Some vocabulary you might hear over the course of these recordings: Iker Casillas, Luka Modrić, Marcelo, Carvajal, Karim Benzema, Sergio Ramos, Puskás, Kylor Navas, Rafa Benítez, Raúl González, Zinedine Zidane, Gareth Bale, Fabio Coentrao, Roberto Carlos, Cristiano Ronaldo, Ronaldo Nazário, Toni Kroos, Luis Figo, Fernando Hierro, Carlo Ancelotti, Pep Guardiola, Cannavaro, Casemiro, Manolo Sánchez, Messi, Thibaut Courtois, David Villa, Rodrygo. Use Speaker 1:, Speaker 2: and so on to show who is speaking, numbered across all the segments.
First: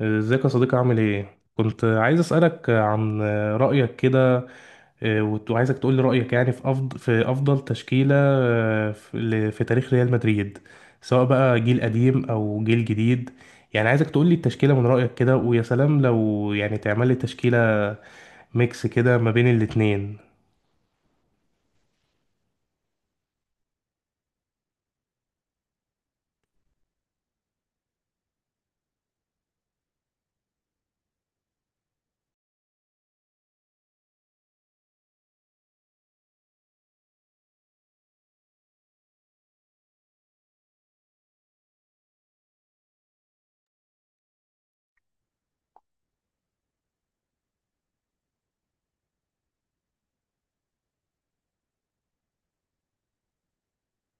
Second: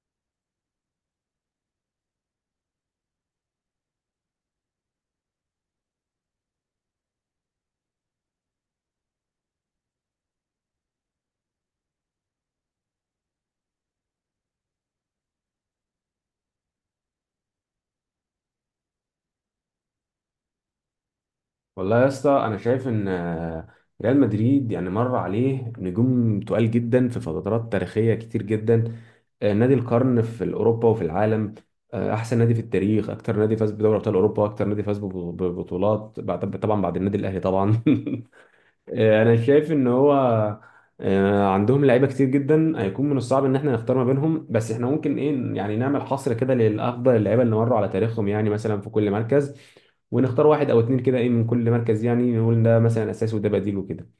Speaker 1: ازيك يا صديقي؟ عامل ايه؟ كنت عايز اسألك عن رأيك كده. وعايزك تقول لي رأيك يعني في أفضل في أفضل تشكيلة، في تاريخ ريال مدريد، سواء بقى جيل قديم أو جيل جديد. يعني عايزك تقول لي التشكيلة من رأيك كده، ويا سلام لو يعني تعمل لي تشكيلة ميكس كده ما بين الاتنين.
Speaker 2: والله يا اسطى، انا شايف ان ريال مدريد يعني مر عليه نجوم تقال جدا في فترات تاريخيه كتير جدا. نادي القرن في اوروبا وفي العالم. احسن نادي في التاريخ، اكتر نادي فاز بدوري ابطال اوروبا، اكتر نادي فاز ببطولات طبعا بعد النادي الاهلي طبعا انا شايف ان هو عندهم لعيبه كتير جدا، هيكون من الصعب ان احنا نختار ما بينهم، بس احنا ممكن ايه يعني نعمل حصر كده للافضل اللعيبه اللي مروا على تاريخهم، يعني مثلا في كل مركز ونختار واحد او اتنين كده ايه من كل مركز، يعني نقول ده مثلا اساسي وده بديل وكده.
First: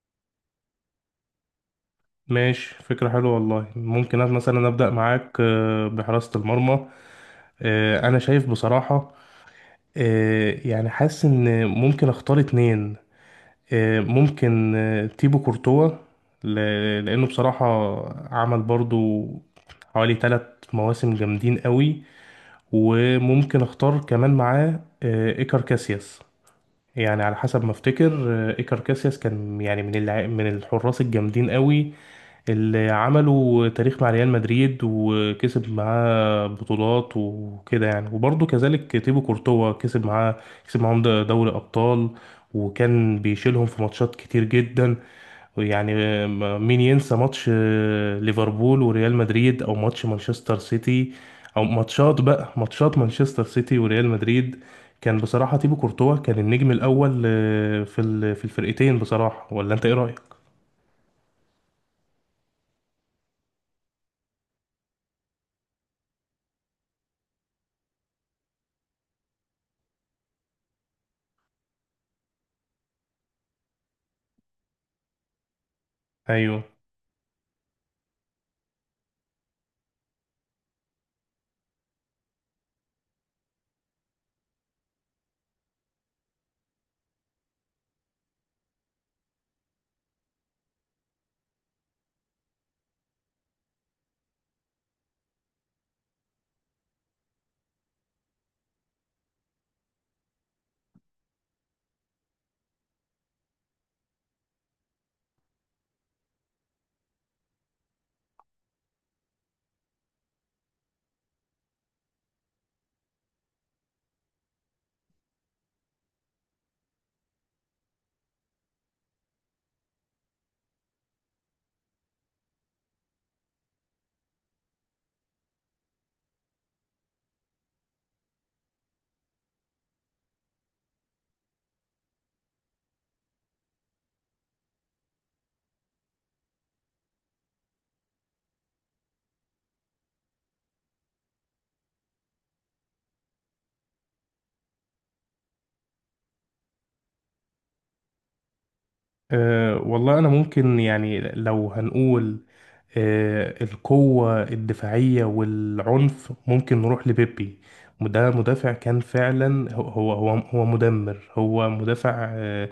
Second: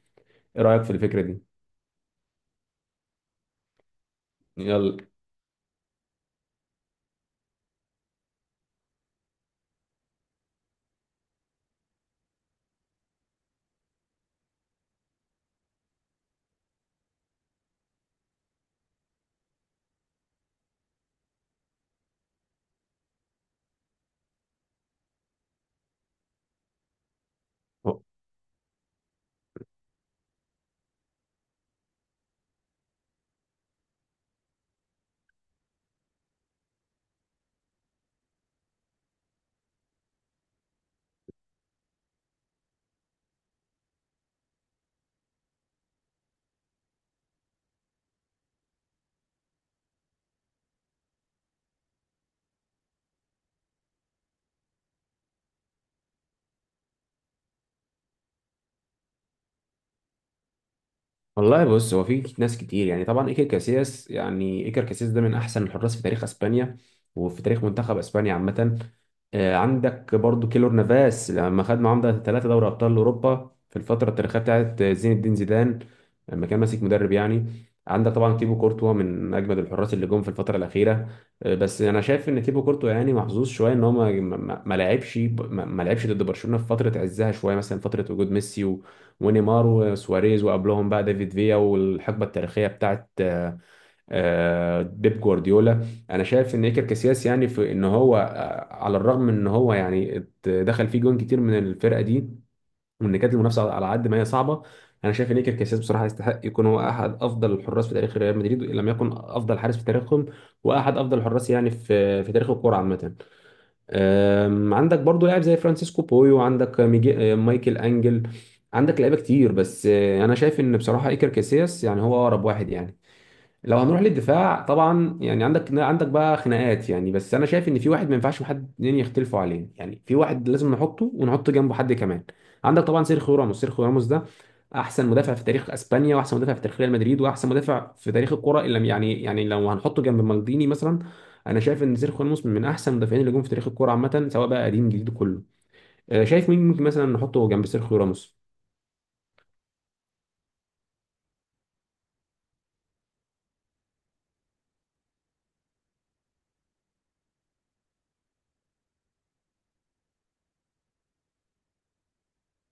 Speaker 2: ايه رايك في الفكره دي؟
Speaker 1: ماشي، فكرة حلوة والله. ممكن أنا مثلا أبدأ
Speaker 2: يلا.
Speaker 1: معاك بحراسة المرمى. اه، أنا شايف بصراحة يعني حاسس ان ممكن اختار اتنين. ممكن تيبو كورتوا، لأنه بصراحة عمل برضو حوالي تلات مواسم جامدين قوي. وممكن اختار كمان معاه إيكار كاسياس. يعني على حسب ما افتكر، إيكار كاسياس كان يعني من الحراس الجامدين قوي اللي عملوا تاريخ مع ريال مدريد، وكسب معاه بطولات وكده. يعني وبرضه كذلك تيبو كورتوا كسب معاه، كسب معاهم دوري أبطال، وكان بيشيلهم في ماتشات كتير جدا. يعني مين ينسى ماتش ليفربول وريال مدريد، أو ماتش مانشستر سيتي، أو ماتشات بقى ماتشات مانشستر سيتي وريال مدريد؟ كان بصراحة تيبو كورتوا كان النجم الأول، في الفرقتين بصراحة. ولا أنت إيه رأيك؟
Speaker 2: والله بص، هو في ناس كتير، يعني طبعا ايكر كاسياس، يعني ايكر كاسياس ده من احسن الحراس في تاريخ اسبانيا وفي تاريخ منتخب اسبانيا عامه. عندك برضو كيلور نافاس لما خد معاهم ده 3 دوري ابطال اوروبا في الفتره التاريخيه بتاعت زين الدين زيدان لما كان
Speaker 1: أيوه.
Speaker 2: ماسك مدرب يعني. عندك طبعا تيبو كورتوا من اجمد الحراس اللي جم في الفتره الاخيره. بس انا شايف ان تيبو كورتوا يعني محظوظ شويه ان هو ما لعبش ما لعبش ضد برشلونه في فتره عزها شويه، مثلا فتره وجود ميسي ونيمار وسواريز، وقبلهم بقى ديفيد فيا والحقبه التاريخيه بتاعت بيب جوارديولا. انا شايف ان ايكر كاسياس يعني في ان هو على الرغم من ان هو يعني دخل فيه جون كتير من الفرقه دي، وان كانت المنافسه على قد ما هي صعبه، انا شايف ان ايكر كاسياس بصراحه يستحق يكون هو احد افضل الحراس في تاريخ ريال مدريد ان لم يكن افضل حارس في تاريخهم، واحد افضل الحراس يعني في تاريخ الكوره عامه. عندك برضو لاعب زي فرانسيسكو بويو، عندك ميجي... أم، مايكل انجل. عندك لعيبه كتير، بس انا شايف ان بصراحه ايكر كاسياس يعني هو اقرب واحد يعني. لو هنروح للدفاع طبعا يعني عندك بقى خناقات يعني، بس انا شايف ان في واحد ما ينفعش حد اتنين يختلفوا عليه، يعني في واحد لازم نحطه ونحط جنبه حد كمان. عندك طبعا سيرخيو راموس، سيرخيو راموس ده احسن مدافع في تاريخ اسبانيا، واحسن مدافع في تاريخ ريال مدريد، واحسن مدافع في تاريخ الكرة اللي يعني لو هنحطه جنب مالديني مثلا. انا شايف ان سيرخيو راموس من احسن المدافعين اللي جم في تاريخ الكرة عامة، سواء بقى قديم جديد كله. شايف مين ممكن مثلا نحطه جنب سيرخيو راموس؟
Speaker 1: أه والله أنا ممكن يعني لو هنقول أه القوة الدفاعية والعنف، ممكن نروح لبيبي. وده مدافع كان فعلا هو هو مدمر. هو مدافع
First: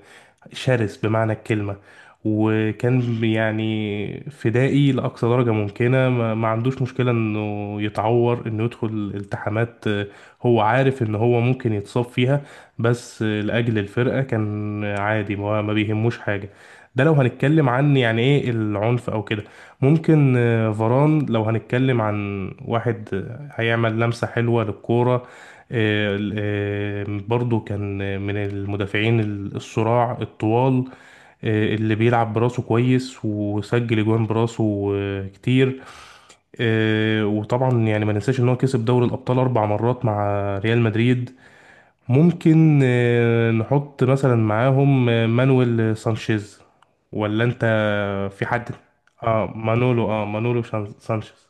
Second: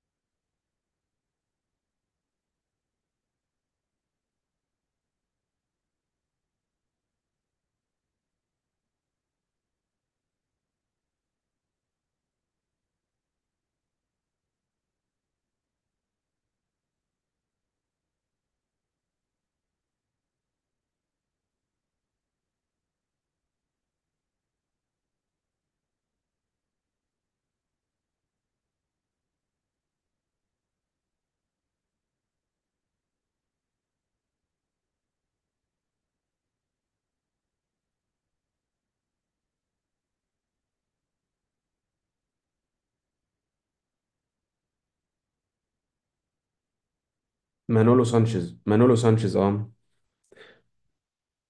Speaker 1: شرس بمعنى الكلمة، وكان يعني فدائي لأقصى درجة ممكنة. ما عندوش مشكلة إنه يتعور، إنه يدخل التحامات. هو عارف إن هو ممكن يتصاب فيها، بس لأجل الفرقة كان عادي، ما بيهموش حاجة. ده لو هنتكلم عن يعني إيه العنف أو كده. ممكن فاران لو هنتكلم عن واحد هيعمل لمسة حلوة للكورة. برضو كان من المدافعين الصراع الطوال، اللي بيلعب براسه كويس وسجل اجوان براسه كتير. وطبعا يعني ما ننساش ان هو كسب دوري الابطال 4 مرات مع ريال مدريد. ممكن نحط مثلا معاهم مانويل سانشيز، ولا انت؟
Speaker 2: مانولو سانشيز،
Speaker 1: في حد؟
Speaker 2: مانولو سانشيز
Speaker 1: اه
Speaker 2: اه.
Speaker 1: مانولو، اه مانولو سانشيز.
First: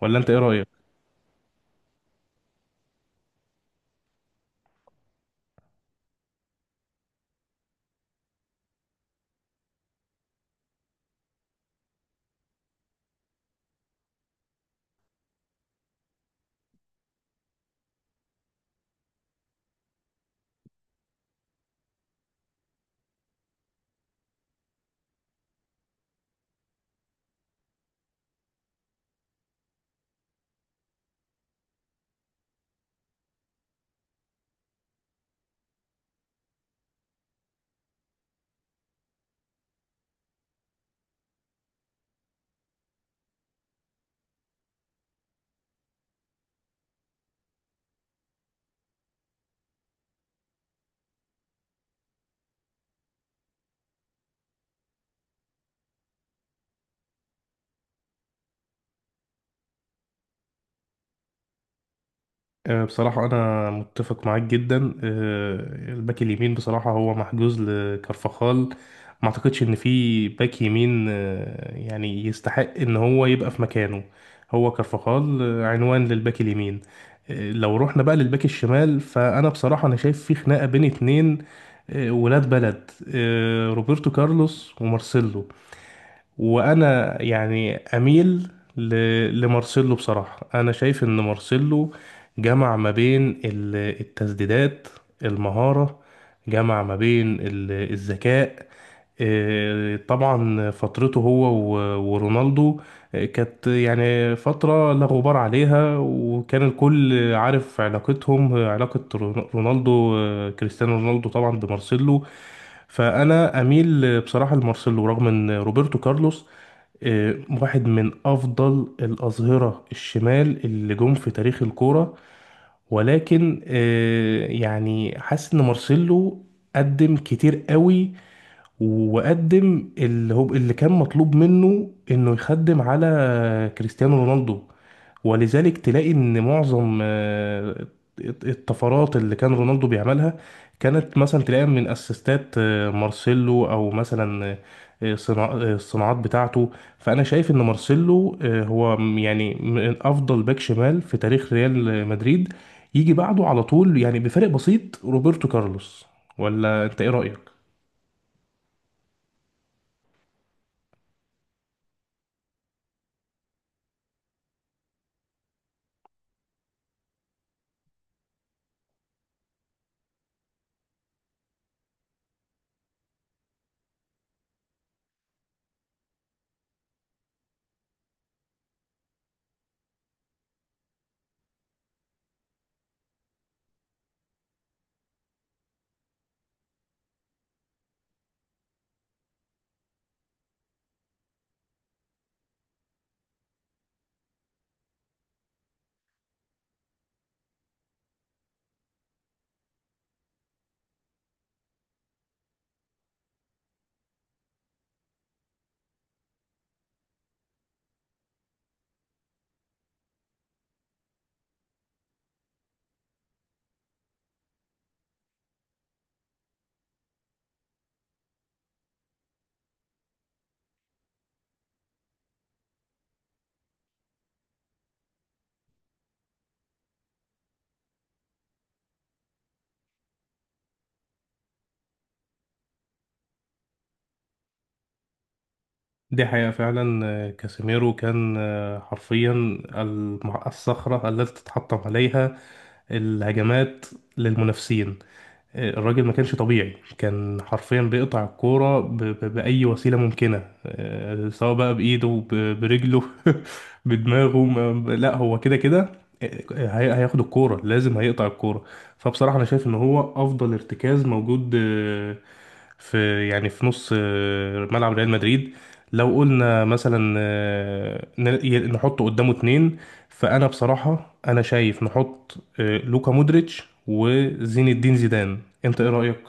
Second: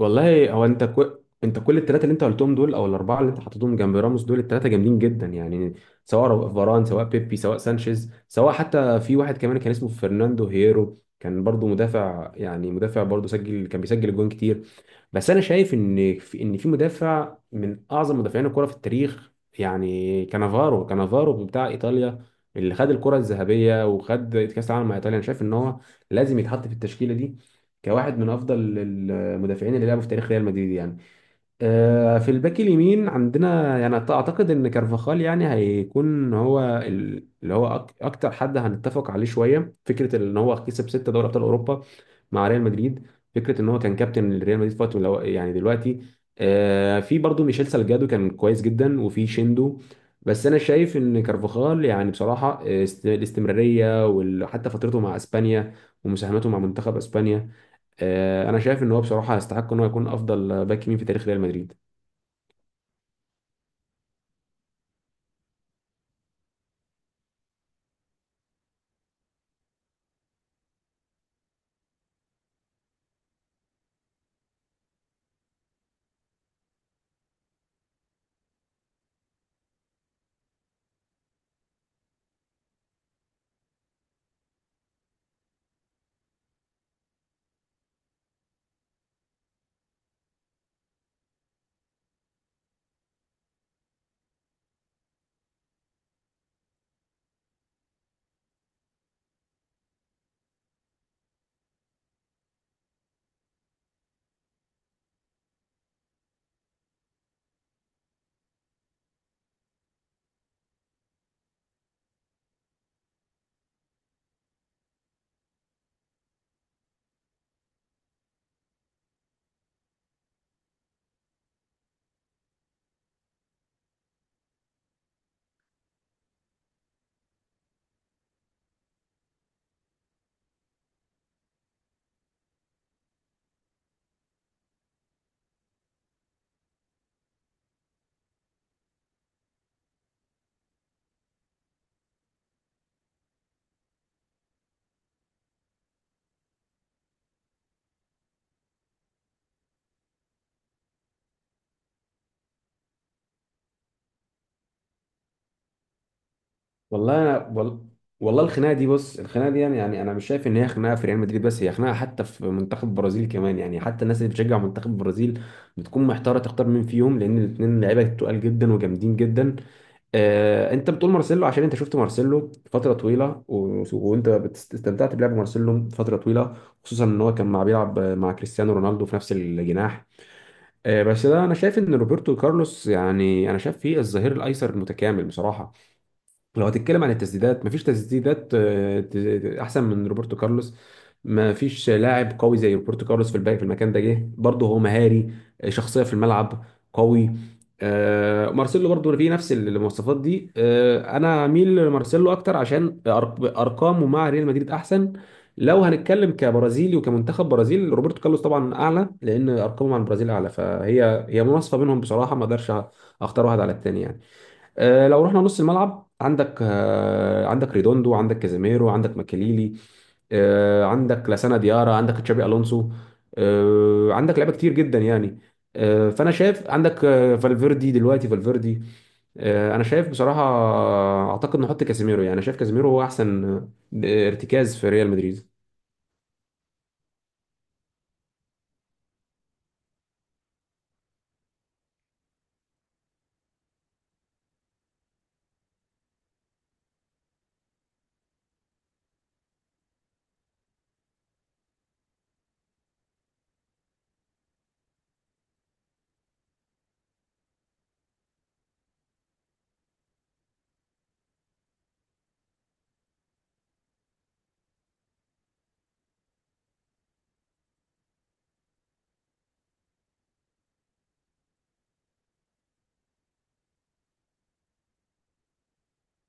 Speaker 1: ولا انت ايه
Speaker 2: هو
Speaker 1: رأيك؟
Speaker 2: انت كل الثلاثه اللي انت قلتهم دول او الاربعه اللي انت حطيتهم جنب راموس دول الثلاثه جامدين جدا يعني، سواء فاران، سواء بيبي، سواء سانشيز، سواء حتى في واحد كمان كان اسمه فرناندو هيرو كان برضو مدافع، يعني مدافع برضو سجل كان بيسجل جوان كتير. بس انا شايف ان في مدافع من اعظم مدافعين الكره في التاريخ، يعني كانافارو، كانافارو بتاع ايطاليا اللي خد الكره الذهبيه وخد كاس العالم مع ايطاليا، انا شايف ان هو لازم يتحط في التشكيله دي كواحد من افضل المدافعين اللي لعبوا في تاريخ ريال مدريد يعني. في الباك اليمين عندنا يعني اعتقد ان كارفاخال يعني هيكون هو اللي هو اكتر حد هنتفق عليه شويه، فكره ان هو كسب 6 دوري ابطال اوروبا مع ريال مدريد، فكره ان هو كان كابتن لريال مدريد فتره من يعني دلوقتي. في برضه ميشيل سالجادو كان كويس جدا، وفي شيندو، بس انا شايف ان كارفاخال يعني بصراحه الاستمراريه وحتى فترته مع اسبانيا ومساهمته مع منتخب اسبانيا، انا شايف ان هو بصراحه يستحق ان هو يكون افضل باك يمين في تاريخ ريال مدريد.
Speaker 1: بصراحة أنا متفق معاك جدا. آه، الباك اليمين بصراحة هو محجوز لكارفاخال. ما أعتقدش إن في باك يمين يعني يستحق إن هو يبقى في مكانه. هو كارفاخال عنوان للباك اليمين. لو رحنا بقى للباك الشمال، فأنا بصراحة أنا شايف في خناقة بين اتنين، ولاد بلد، روبرتو كارلوس ومارسيلو. وانا يعني اميل ل... لمارسيلو. بصراحة انا شايف ان مارسيلو جمع ما بين التسديدات، المهارة، جمع ما بين الذكاء. طبعا فترته هو ورونالدو كانت يعني فترة لا غبار عليها، وكان الكل عارف علاقتهم، رونالدو كريستيانو رونالدو طبعا بمارسيلو. فأنا أميل بصراحة لمارسيلو، رغم إن روبرتو كارلوس آه، واحد من أفضل الأظهرة الشمال اللي جم في تاريخ الكورة. ولكن يعني حاسس إن مارسيلو قدم كتير قوي، وقدم اللي هو اللي كان مطلوب منه انه يخدم على كريستيانو رونالدو. ولذلك تلاقي ان معظم الطفرات اللي كان رونالدو بيعملها كانت مثلا تلاقيها من اسيستات مارسيلو، او مثلا الصناعات بتاعته. فانا شايف ان مارسيلو يعني من افضل باك شمال في تاريخ ريال مدريد، يجي بعده على طول يعني بفرق بسيط روبرتو كارلوس. ولا انت ايه
Speaker 2: والله
Speaker 1: رأيك؟
Speaker 2: انا وال... والله الخناقه دي، بص الخناقه دي يعني، يعني انا مش شايف ان هي خناقه في ريال مدريد بس، هي خناقه حتى في منتخب البرازيل كمان يعني، حتى الناس اللي بتشجع منتخب البرازيل بتكون محتاره تختار مين فيهم لان الاثنين لعيبه تقال جدا وجامدين جدا. انت بتقول مارسيلو عشان انت شفت مارسيلو فتره طويله وانت استمتعت بلعب مارسيلو فتره طويله، خصوصا ان هو كان مع بيلعب مع كريستيانو رونالدو في نفس الجناح. بس ده انا شايف ان روبرتو كارلوس، يعني انا شايف فيه الظهير الايسر المتكامل بصراحه. لو هتتكلم عن التسديدات مفيش تسديدات احسن من روبرتو كارلوس، مفيش لاعب قوي زي روبرتو كارلوس في الباقي في المكان ده، جه برضه هو مهاري، شخصيه في الملعب، قوي. مارسيلو برضه فيه نفس المواصفات دي، انا اميل لمارسيلو اكتر عشان ارقامه مع ريال مدريد احسن. لو هنتكلم كبرازيلي وكمنتخب برازيل روبرتو كارلوس طبعا اعلى، لان ارقامه مع البرازيل اعلى، فهي هي مناصفه بينهم بصراحه، ما اقدرش اختار واحد على التاني يعني. لو رحنا نص الملعب، عندك ريدوندو، عندك كازيميرو، عندك ماكاليلي، عندك لاسانا ديارا، عندك تشابي الونسو، عندك لعيبه كتير جدا يعني. فانا شايف عندك فالفيردي، دلوقتي فالفيردي. انا شايف بصراحه اعتقد نحط كازيميرو، يعني انا شايف كازيميرو هو احسن ارتكاز في ريال مدريد.
Speaker 1: دي حقيقة فعلا. كاسيميرو كان حرفيا الصخرة التي تتحطم عليها الهجمات للمنافسين. الراجل ما كانش طبيعي، كان حرفيا بيقطع الكورة بأي وسيلة ممكنة، سواء بقى بإيده، برجله، بدماغه، لا هو كده كده، هياخد الكورة لازم هيقطع الكورة. فبصراحة أنا شايف إن هو أفضل ارتكاز موجود في يعني في نص ملعب ريال مدريد. لو قلنا مثلا نحطه قدامه اتنين، فانا بصراحه انا شايف نحط لوكا مودريتش وزين الدين زيدان. انت ايه رايك؟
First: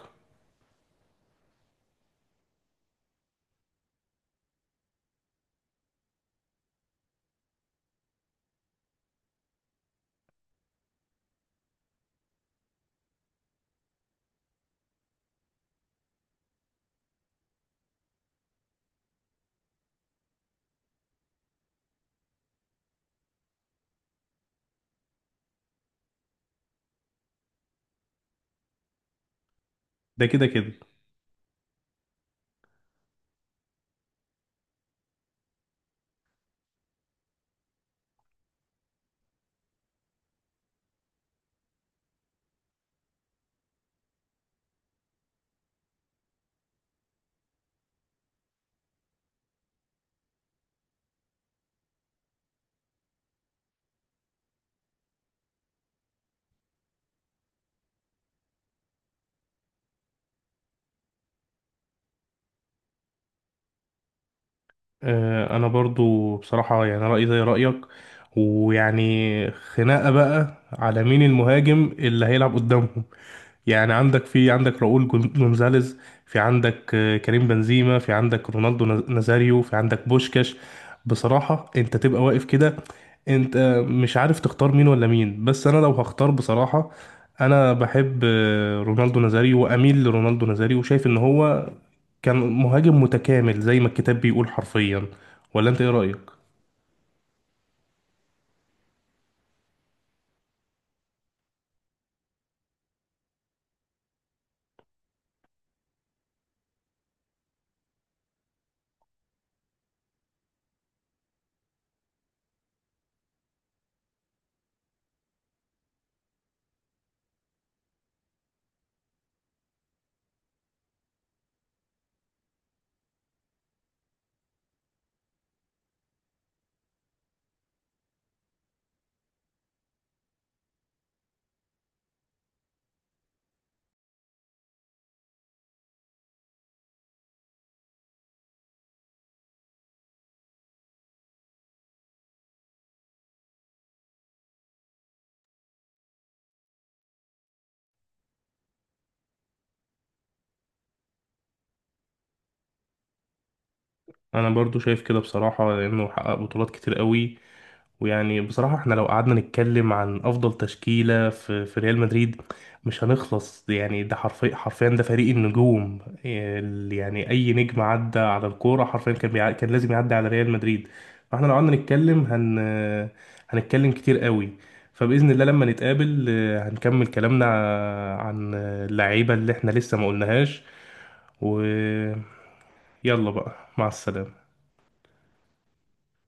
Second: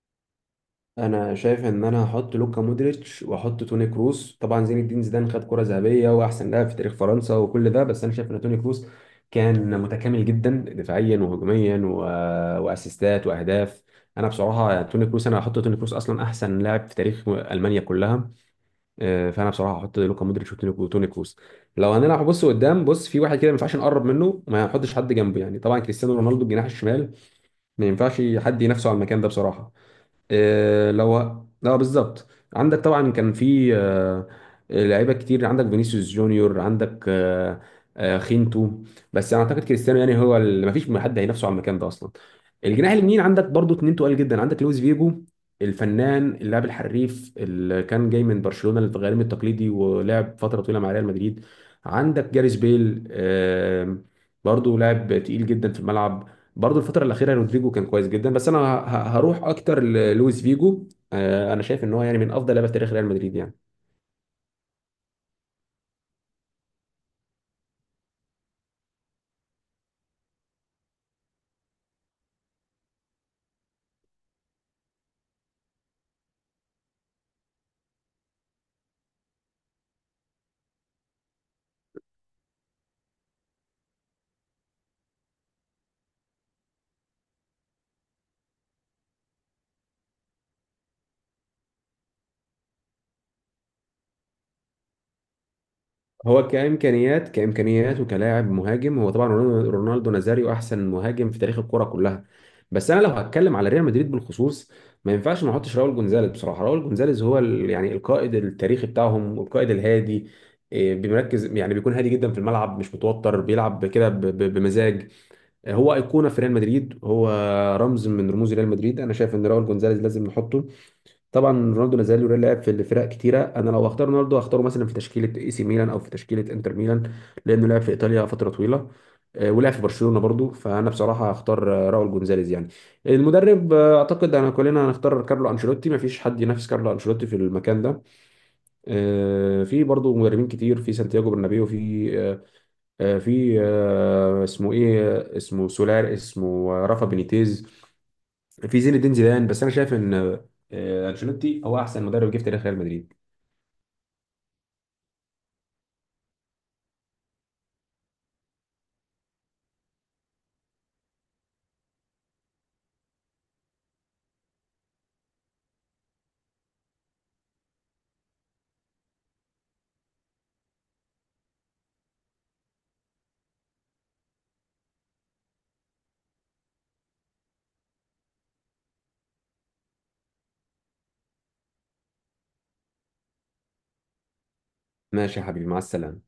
Speaker 2: انا شايف ان انا هحط لوكا مودريتش واحط توني كروس، طبعا زين الدين زيدان خد كرة ذهبية واحسن لاعب في تاريخ فرنسا وكل ده، بس انا شايف ان توني كروس كان متكامل جدا دفاعيا وهجوميا واسيستات واهداف. انا بصراحة توني كروس انا هحط توني كروس اصلا احسن لاعب في تاريخ المانيا كلها. فانا بصراحة هحط لوكا مودريتش وتوني كروس. لو هنلعب بص قدام، بص في واحد كده ما ينفعش نقرب منه، ما هنحطش حد جنبه يعني، طبعا كريستيانو رونالدو الجناح الشمال، ما ينفعش حد ينافسه على المكان ده بصراحة.
Speaker 1: ده كده كده.
Speaker 2: آه، لو لا، بالظبط. عندك طبعا كان في لعيبه كتير، عندك فينيسيوس جونيور، عندك خينتو. بس انا اعتقد كريستيانو يعني هو اللي ما فيش حد هينافسه على المكان ده اصلا. الجناح اليمين عندك برضو اتنين تقال جدا، عندك لويس فيجو، الفنان اللاعب الحريف اللي كان جاي من برشلونه الغريم التقليدي ولعب فتره طويله مع ريال مدريد. عندك جاريس بيل، برضو لاعب تقيل جدا في الملعب، برضو الفترة الأخيرة رودريجو كان كويس جدا، بس أنا هروح أكتر للويس فيجو. أنا شايف إن هو يعني من أفضل لعيبة في تاريخ ريال مدريد يعني.
Speaker 1: انا برضو بصراحه يعني رايي زي رايك. ويعني خناقه بقى على مين المهاجم اللي هيلعب قدامهم. يعني في عندك جونزاليز، في عندك كريم بنزيما، في عندك نازاريو، في عندك بوشكاش. بصراحة انت تبقى واقف كده، انت مش عارف تختار مين ولا مين. بس انا لو هختار بصراحة، انا بحب رونالدو نازاريو، واميل لرونالدو نازاريو، وشايف ان هو كان مهاجم متكامل زي ما الكتاب بيقول حرفيا. ولا انت ايه رأيك؟
Speaker 2: هو كإمكانيات، كإمكانيات وكلاعب مهاجم، هو طبعا رونالدو، رونالدو نازاريو أحسن مهاجم في تاريخ الكرة كلها. بس أنا لو هتكلم على ريال مدريد بالخصوص ما ينفعش ما احطش راؤول جونزاليز، بصراحة راؤول جونزاليز هو يعني القائد التاريخي بتاعهم والقائد الهادي، بيركز، يعني بيكون هادي جدا في الملعب، مش متوتر، بيلعب كده بمزاج. هو ايقونه في ريال مدريد، هو رمز من رموز ريال مدريد، انا شايف ان راول جونزاليز لازم نحطه. طبعا رونالدو لازال لعب في فرق كتيره، انا لو اختار رونالدو هختاره مثلا في تشكيله A C ميلان او في تشكيله انتر ميلان، لانه لعب في ايطاليا فتره طويله، ولعب في برشلونه برضو، فانا بصراحه هختار راول جونزاليز يعني. المدرب اعتقد انا كلنا هنختار كارلو انشيلوتي، ما فيش حد ينافس كارلو انشيلوتي في المكان ده. في برضو مدربين كتير في سانتياغو برنابيو، في اسمه ايه، اسمه سولار، اسمه رافا بينيتيز، في زين الدين زيدان، بس انا شايف ان انشيلوتي هو احسن مدرب جه في تاريخ ريال مدريد.
Speaker 1: انا برضو شايف كده بصراحة، لانه حقق بطولات كتير قوي. ويعني بصراحة احنا لو قعدنا نتكلم عن أفضل تشكيلة في ريال مدريد مش هنخلص. يعني ده حرفيا حرفيا ده فريق النجوم. يعني أي نجم عدى على الكورة حرفيا كان كان لازم يعدي على ريال مدريد. فاحنا لو قعدنا هنتكلم كتير قوي. فبإذن الله لما نتقابل هنكمل كلامنا عن اللعيبة اللي احنا لسه ما قلناهاش. ويلا بقى، مع السلامة.
Speaker 2: ماشي يا حبيبي، مع السلامه.